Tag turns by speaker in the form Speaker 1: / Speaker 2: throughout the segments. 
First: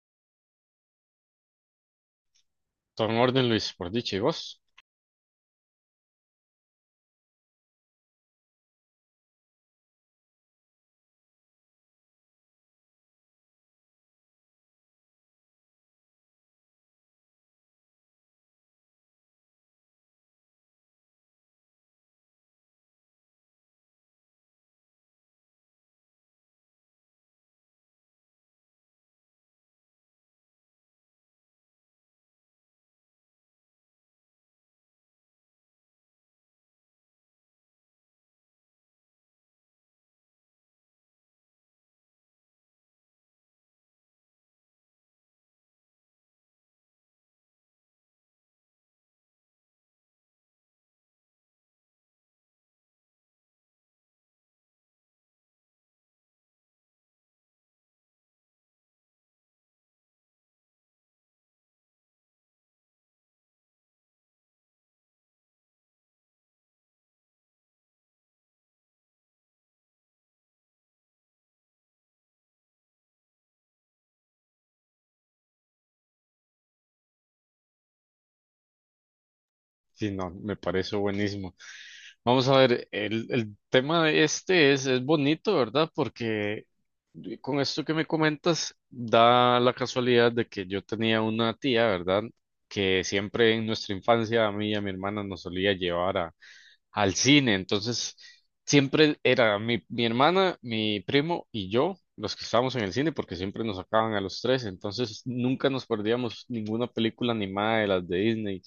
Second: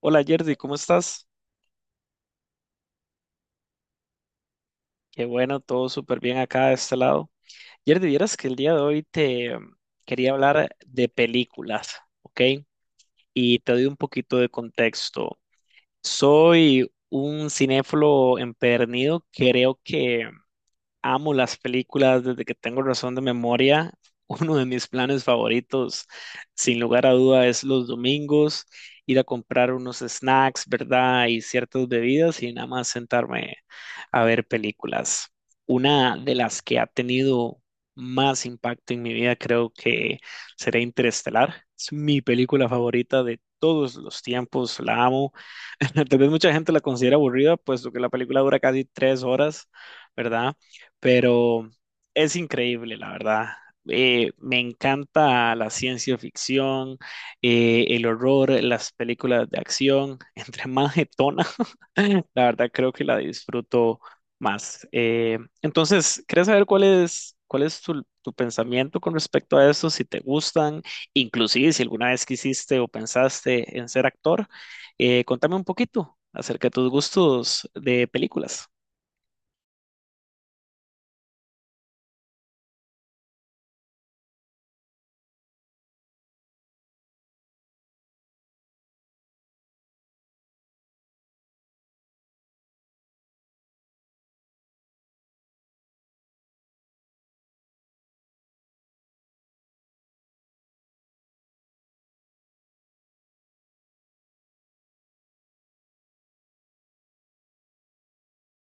Speaker 1: Hola Yerdy, ¿cómo estás?
Speaker 2: Todo en orden, Luis, por dicha, ¿y vos?
Speaker 1: Qué bueno, todo súper bien acá de este lado. Yerdy, vieras que el día de hoy quería hablar de películas, ¿ok? Y te doy un poquito de contexto. Soy un cinéfilo empedernido, creo que amo las películas desde que tengo razón de memoria. Uno de mis planes favoritos, sin lugar a duda, es los domingos, ir a comprar unos snacks, ¿verdad? Y ciertas bebidas y nada más sentarme a ver películas. Una de las que ha tenido más impacto en mi vida creo que será Interestelar. Es mi película favorita de todos los tiempos, la amo. Tal vez mucha gente la considera aburrida, puesto que la película dura casi tres horas, ¿verdad? Pero es increíble, la verdad. Me encanta la ciencia ficción, el horror, las películas de acción. Entre más jetona, la verdad creo que la disfruto más. Entonces, ¿quieres saber cuál es tu pensamiento con respecto a eso? Si te gustan, inclusive si alguna vez quisiste o pensaste en ser actor, contame un poquito acerca de tus gustos de películas.
Speaker 2: Sí, no, me parece buenísimo. Vamos a ver, el tema de este es bonito, ¿verdad? Porque con esto que me comentas, da la casualidad de que yo tenía una tía, ¿verdad? Que siempre en nuestra infancia a mí y a mi hermana nos solía llevar al cine. Entonces, siempre era mi hermana, mi primo y yo los que estábamos en el cine, porque siempre nos sacaban a los tres. Entonces, nunca nos perdíamos ninguna película animada de las de Disney,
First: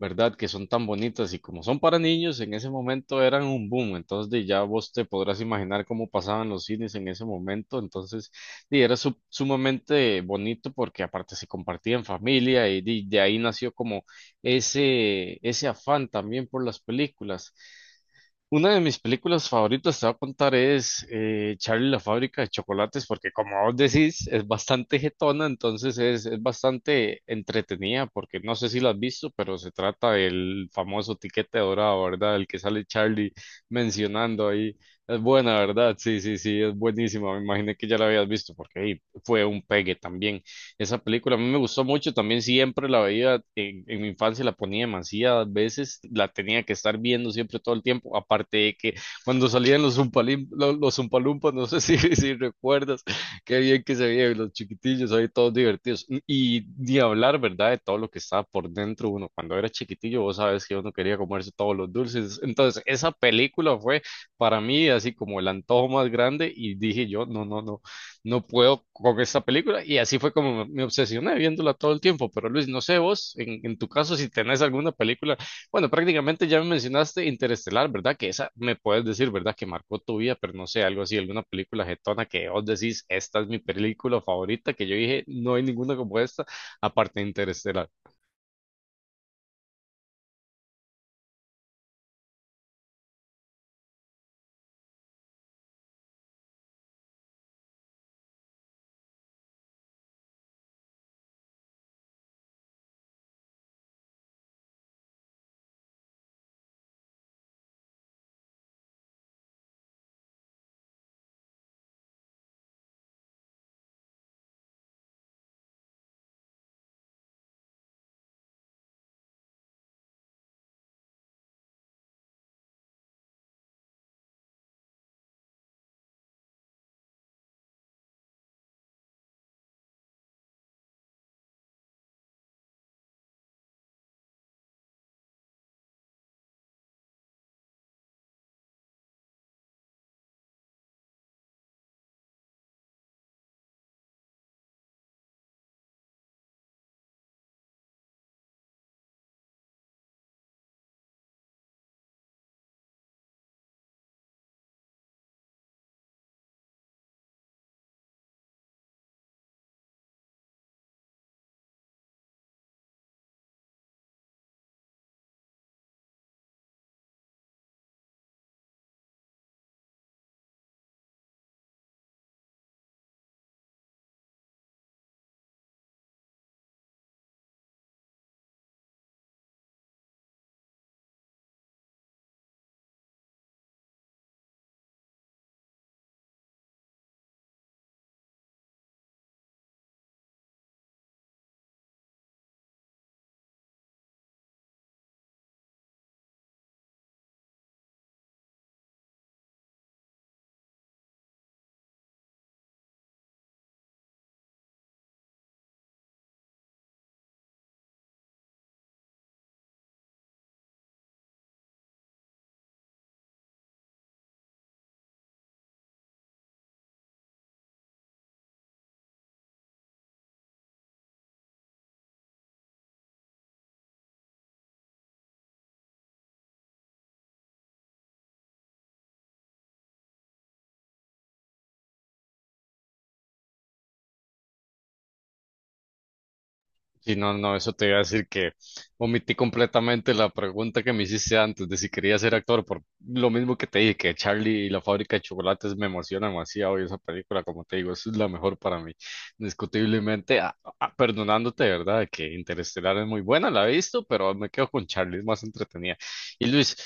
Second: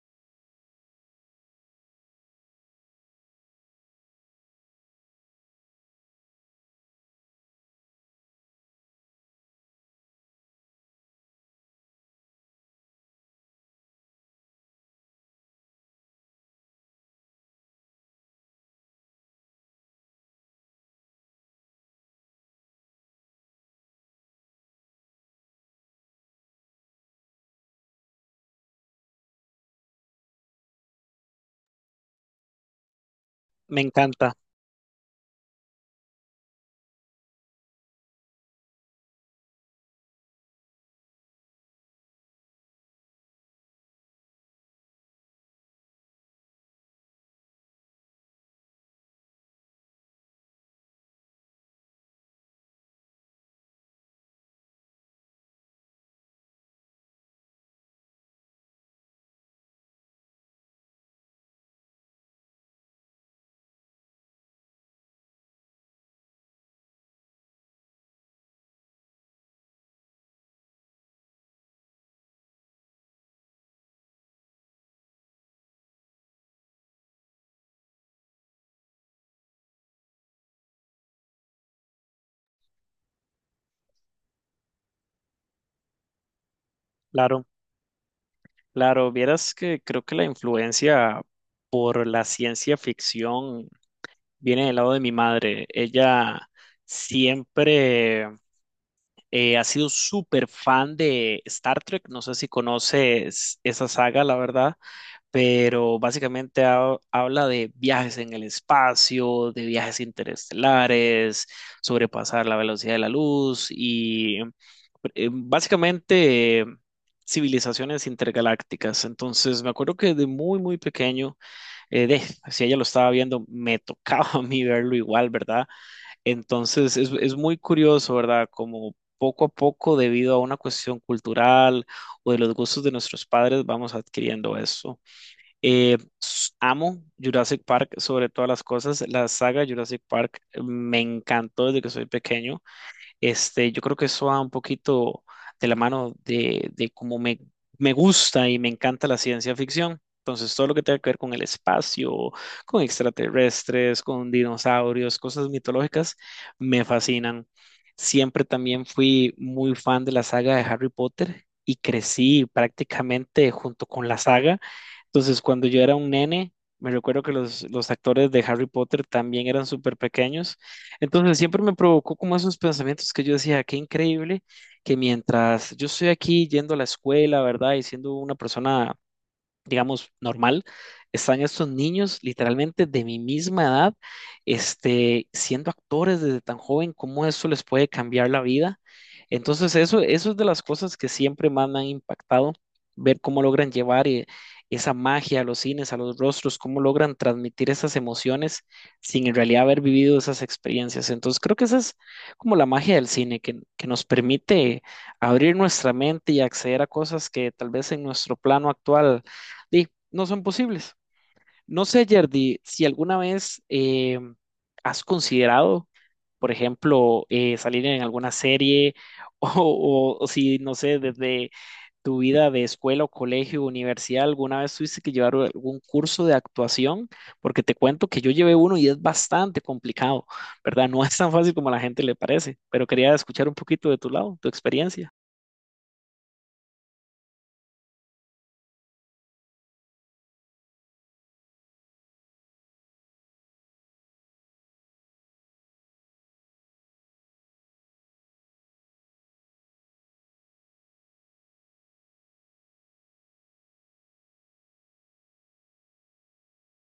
Speaker 2: ¿verdad? Que son tan bonitas y como son para niños, en ese momento eran un boom. Entonces, de ya vos te podrás imaginar cómo pasaban los cines en ese momento. Entonces, di, era sumamente bonito porque aparte se compartía en familia y di, de ahí nació como ese afán también por las películas. Una de mis películas favoritas, te voy a contar, es Charlie y la fábrica de chocolates, porque como vos decís, es bastante jetona, entonces es bastante entretenida, porque no sé si la has visto, pero se trata del famoso tiquete dorado, ¿verdad? El que sale Charlie
Speaker 1: Me encanta,
Speaker 2: mencionando ahí. Es buena, ¿verdad? Sí, sí, sí, es buenísima. Me imaginé que ya la habías visto, porque ahí fue un pegue también. Esa película a mí me gustó mucho, también siempre la veía en mi infancia, la ponía demasiadas veces, la tenía que estar viendo siempre todo el tiempo, aparte de que cuando salían los los Zumpalumpas, no sé si, si recuerdas, qué bien que se veían los chiquitillos ahí todos divertidos. Y ni hablar, ¿verdad? De todo lo que estaba por dentro uno. Cuando era chiquitillo, vos sabes que uno quería comerse todos los dulces. Entonces, esa película fue para mí así como el antojo más grande y dije yo, no, no, no, no puedo con esta película. Y así fue como me obsesioné viéndola todo el tiempo. Pero Luis, no sé vos, en tu caso, si tenés alguna película, bueno, prácticamente ya me mencionaste Interestelar, ¿verdad? Que esa me puedes decir, ¿verdad? Que marcó tu vida, pero no sé, algo así, alguna película jetona que vos decís, esta es mi película favorita, que yo dije, no hay ninguna como esta, aparte de
Speaker 1: claro.
Speaker 2: Interestelar.
Speaker 1: Claro, vieras que creo que la influencia por la ciencia ficción viene del lado de mi madre. Ella siempre ha sido súper fan de Star Trek. No sé si conoces esa saga, la verdad, pero básicamente habla de viajes en el espacio, de viajes interestelares, sobrepasar la velocidad de la luz y básicamente civilizaciones intergalácticas. Entonces, me acuerdo que de muy pequeño, eh, de, si ella lo estaba viendo, me tocaba a mí verlo igual, ¿verdad? Entonces, es muy curioso, ¿verdad? Como poco a poco, debido a una cuestión cultural o de los gustos de nuestros padres, vamos adquiriendo eso. Amo Jurassic Park sobre todas las cosas. La saga Jurassic Park me encantó desde que soy pequeño. Este, yo creo que eso va un poquito de la mano de cómo me gusta y me encanta la ciencia ficción. Entonces, todo lo que tenga que ver con el espacio, con extraterrestres, con dinosaurios, cosas mitológicas, me fascinan. Siempre también fui muy fan de la saga de Harry Potter y crecí prácticamente junto con la saga. Entonces, cuando yo era un nene, me recuerdo que los actores de Harry Potter también eran súper pequeños, entonces siempre me provocó como esos pensamientos que yo decía, qué increíble que mientras yo estoy aquí yendo a la escuela, ¿verdad? Y siendo una persona, digamos, normal, están estos niños literalmente de mi misma edad, este, siendo actores desde tan joven, cómo eso les puede cambiar la vida. Entonces, eso es de las cosas que siempre más me han impactado, ver cómo logran llevar esa magia a los cines, a los rostros, cómo logran transmitir esas emociones sin en realidad haber vivido esas experiencias. Entonces, creo que esa es como la magia del cine, que nos permite abrir nuestra mente y acceder a cosas que tal vez en nuestro plano actual di, no son posibles. No sé, Yerdy, si alguna vez has considerado, por ejemplo, salir en alguna serie o si, no sé, desde tu vida de escuela o colegio, universidad, alguna vez tuviste que llevar algún curso de actuación, porque te cuento que yo llevé uno y es bastante complicado, ¿verdad? No es tan fácil como a la gente le parece, pero quería escuchar un poquito de tu lado, tu experiencia.
Speaker 2: Sí, no, no, eso te iba a decir, que omití completamente la pregunta que me hiciste antes de si quería ser actor, por lo mismo que te dije, que Charlie y la fábrica de chocolates me emociona demasiado y esa película, como te digo, es la mejor para mí, indiscutiblemente, perdonándote, ¿verdad? Que Interestelar es muy buena, la he visto, pero me quedo con Charlie, es más entretenida. Y Luis,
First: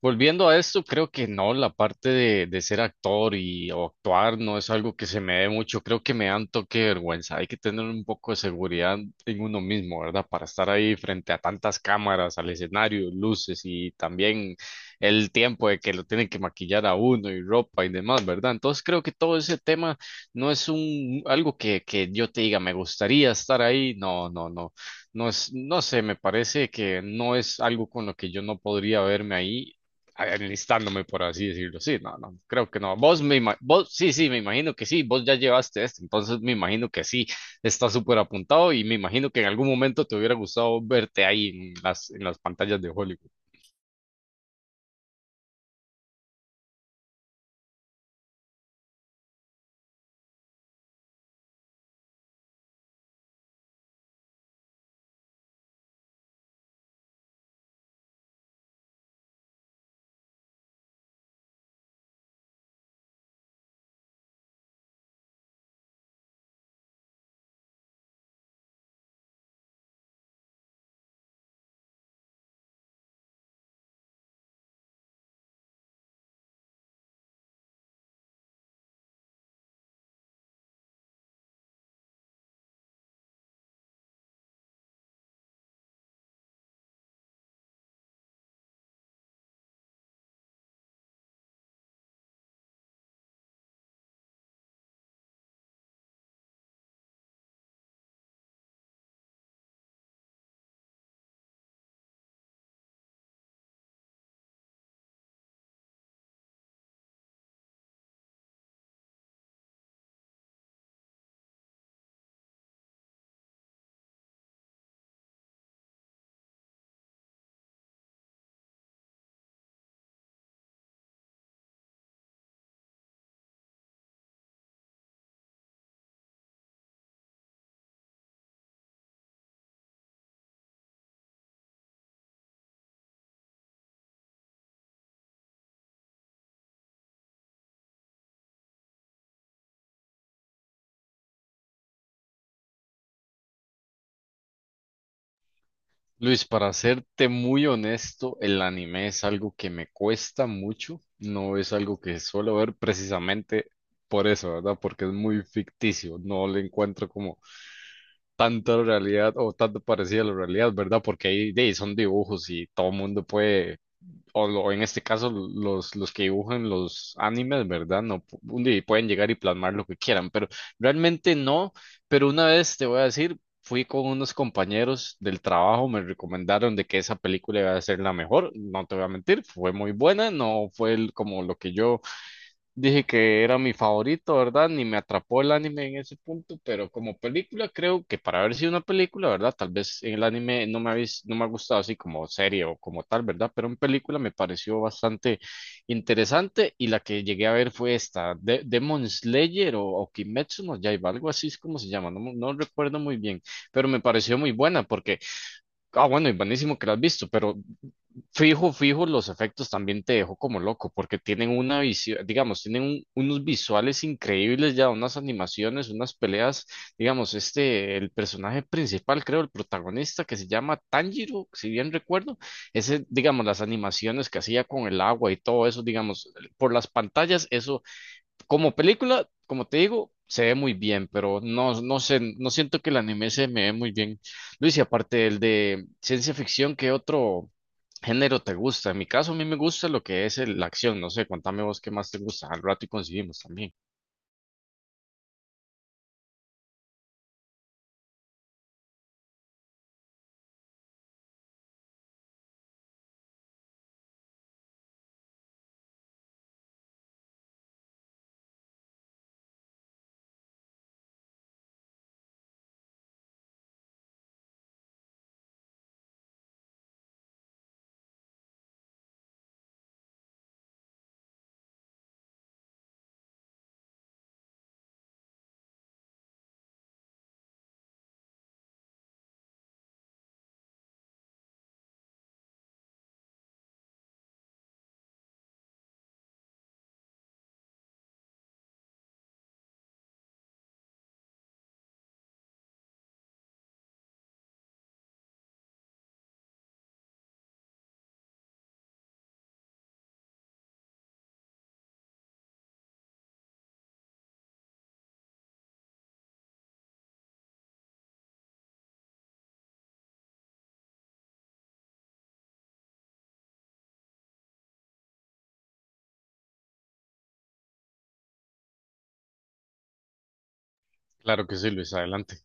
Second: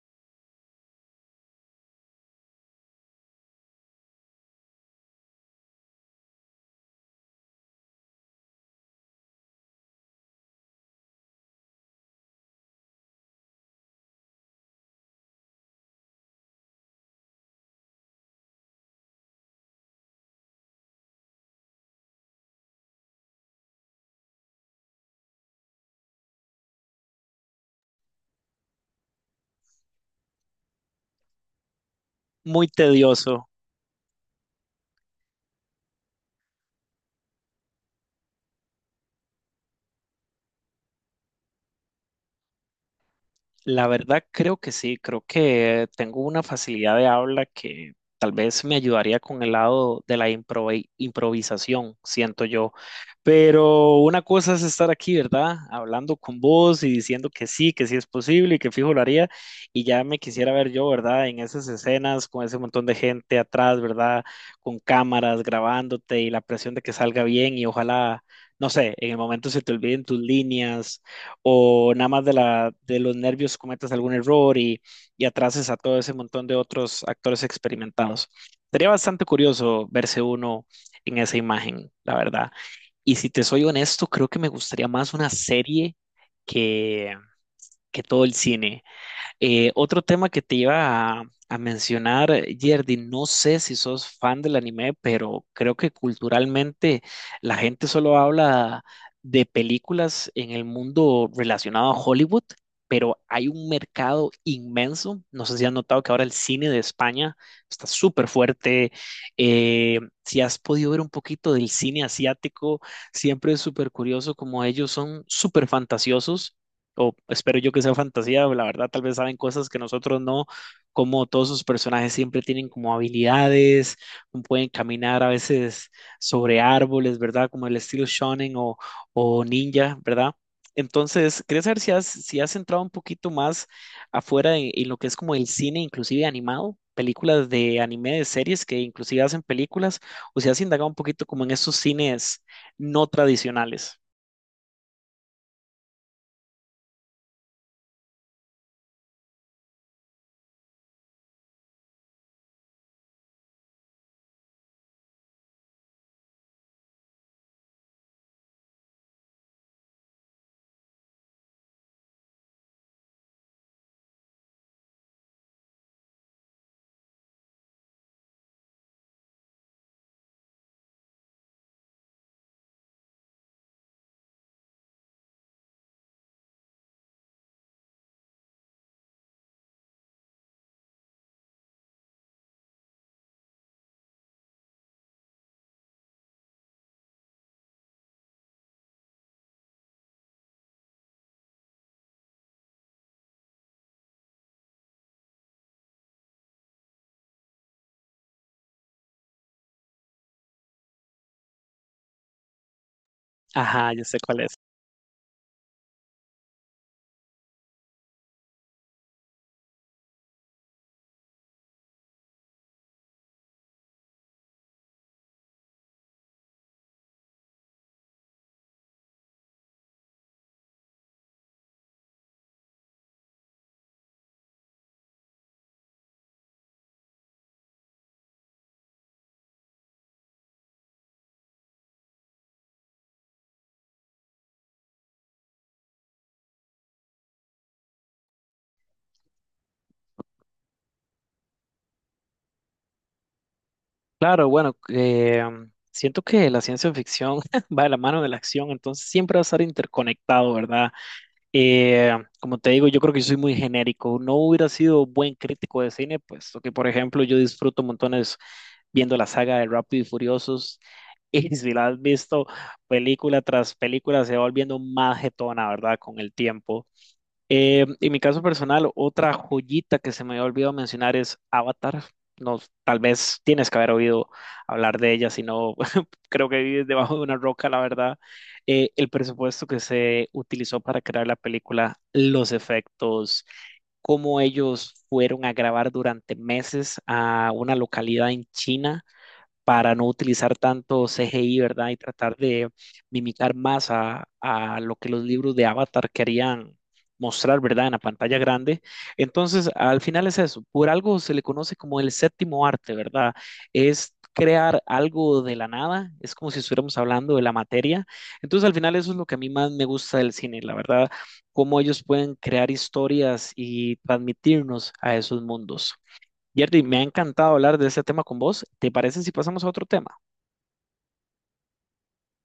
Speaker 2: volviendo a esto, creo que no, la parte de ser actor y o actuar no es algo que se me dé mucho, creo que me dan toque de vergüenza, hay que tener un poco de seguridad en uno mismo, ¿verdad? Para estar ahí frente a tantas cámaras, al escenario, luces y también el tiempo de que lo tienen que maquillar a uno y ropa y demás, ¿verdad? Entonces, creo que todo ese tema no es un algo que yo te diga, me gustaría estar ahí, no, no, no. No es, no sé, me parece que no es algo con lo que yo no podría verme ahí enlistándome, por así decirlo. Sí, no, no,
Speaker 1: Muy
Speaker 2: creo que no. Vos
Speaker 1: tedioso.
Speaker 2: vos, sí, sí, me imagino que sí, vos ya llevaste esto, entonces me imagino que sí, está súper apuntado y me imagino que en algún momento te hubiera gustado verte ahí en las pantallas de Hollywood.
Speaker 1: La verdad creo que sí, creo que tengo una facilidad de habla que tal vez me ayudaría con el lado de la improvisación, siento yo. Pero una cosa es estar aquí, ¿verdad? Hablando con vos y diciendo que sí es posible y que fijo lo haría. Y ya me quisiera ver yo, ¿verdad? En esas escenas con ese montón de gente atrás, ¿verdad? Con cámaras grabándote y la presión de que salga bien y ojalá, no sé, en el momento se te olviden tus líneas o nada más de los nervios cometas algún error y atrases a todo ese montón de otros actores experimentados. Sería bastante curioso verse uno en esa imagen, la verdad. Y si te soy honesto, creo que me gustaría más una serie que, que todo el cine. Otro tema que te iba a mencionar, Yerdy, no sé si sos fan del anime, pero creo que culturalmente la gente solo habla de películas en el mundo relacionado a Hollywood, pero hay un mercado inmenso. No sé si has notado que ahora el cine de España está súper fuerte. Si has podido ver un poquito del cine asiático, siempre es súper curioso como ellos son súper fantasiosos o espero yo que sea fantasía, la verdad tal vez saben cosas que nosotros no, como todos sus personajes siempre tienen como habilidades, como pueden caminar a veces sobre árboles, ¿verdad? Como el estilo shonen o ninja, ¿verdad? Entonces, quería saber si has entrado un poquito más afuera en lo que es como el cine, inclusive animado, películas de anime, de series que inclusive hacen películas, o si has indagado un poquito como en esos cines no tradicionales.
Speaker 2: Luis, para serte muy honesto, el anime es algo que me cuesta mucho, no es algo que suelo ver precisamente por eso, ¿verdad? Porque es muy ficticio, no le encuentro como tanta realidad o tanto parecida a la realidad, ¿verdad? Porque ahí de ahí son dibujos y todo el mundo puede, en este caso los que dibujan los animes, ¿verdad? No, un día pueden llegar y plasmar lo que quieran, pero realmente no, pero una vez te voy a decir, fui con unos compañeros del trabajo, me recomendaron de que esa película iba a ser la mejor, no te voy a mentir, fue muy buena, no fue como lo que yo dije que era mi favorito, ¿verdad? Ni me atrapó el anime en ese punto, pero como película creo que para haber sido una película, ¿verdad? Tal vez en el anime no me ha, no me ha gustado así como serie o como tal, ¿verdad? Pero en película me pareció bastante interesante, y la que llegué a ver fue esta, de Demon Slayer o Kimetsu no Yaiba, algo así es como se llama, no, no recuerdo muy bien, pero
Speaker 1: Ajá,
Speaker 2: me
Speaker 1: yo sé
Speaker 2: pareció
Speaker 1: cuál
Speaker 2: muy
Speaker 1: es.
Speaker 2: buena porque, ah, bueno, y buenísimo que la has visto, pero fijo, fijo, los efectos también te dejó como loco, porque tienen una visión, digamos, tienen unos visuales increíbles ya, unas animaciones, unas peleas, digamos, este, el personaje principal, creo, el protagonista, que se llama Tanjiro, si bien recuerdo, ese, digamos, las animaciones que hacía con el agua y todo eso, digamos, por las pantallas, eso como película, como te digo, se ve muy bien, pero no, no sé, no siento que el anime se me ve muy bien. Luis, y aparte el de ciencia ficción, ¿qué otro género te gusta? En mi caso, a mí me gusta lo que es la acción. No sé, contame vos qué más te gusta. Al rato y coincidimos también.
Speaker 1: Claro, bueno, siento que la ciencia ficción va de la mano de la acción, entonces siempre va a estar interconectado, ¿verdad? Eh, Como te digo, yo creo que yo soy muy genérico. No hubiera sido buen crítico de cine, puesto que, por ejemplo, yo disfruto montones viendo la saga de Rápido y Furiosos. Y si la has visto película tras película, se va volviendo más jetona, ¿verdad? Con el tiempo. En mi caso personal, otra joyita que se me había olvidado mencionar es Avatar. No, tal vez tienes que haber oído hablar de ella, si no, creo que vives debajo de una roca, la verdad. El presupuesto que se utilizó para crear la película, los efectos, cómo ellos fueron a grabar durante meses a una localidad en China para no utilizar tanto CGI, ¿verdad? Y tratar de mimicar más a lo que los libros de Avatar querían mostrar, ¿verdad? En la pantalla grande. Entonces, al final es eso. Por algo se le conoce como el séptimo arte, ¿verdad? Es crear algo de la nada, es como si estuviéramos hablando de la materia. Entonces, al final eso es lo que a mí más me gusta del cine, la verdad, cómo ellos pueden crear historias y transmitirnos a esos mundos. Jerry, me ha encantado hablar de ese tema con vos. ¿Te parece si pasamos a otro tema?
Speaker 2: Claro que sí, Luis, adelante.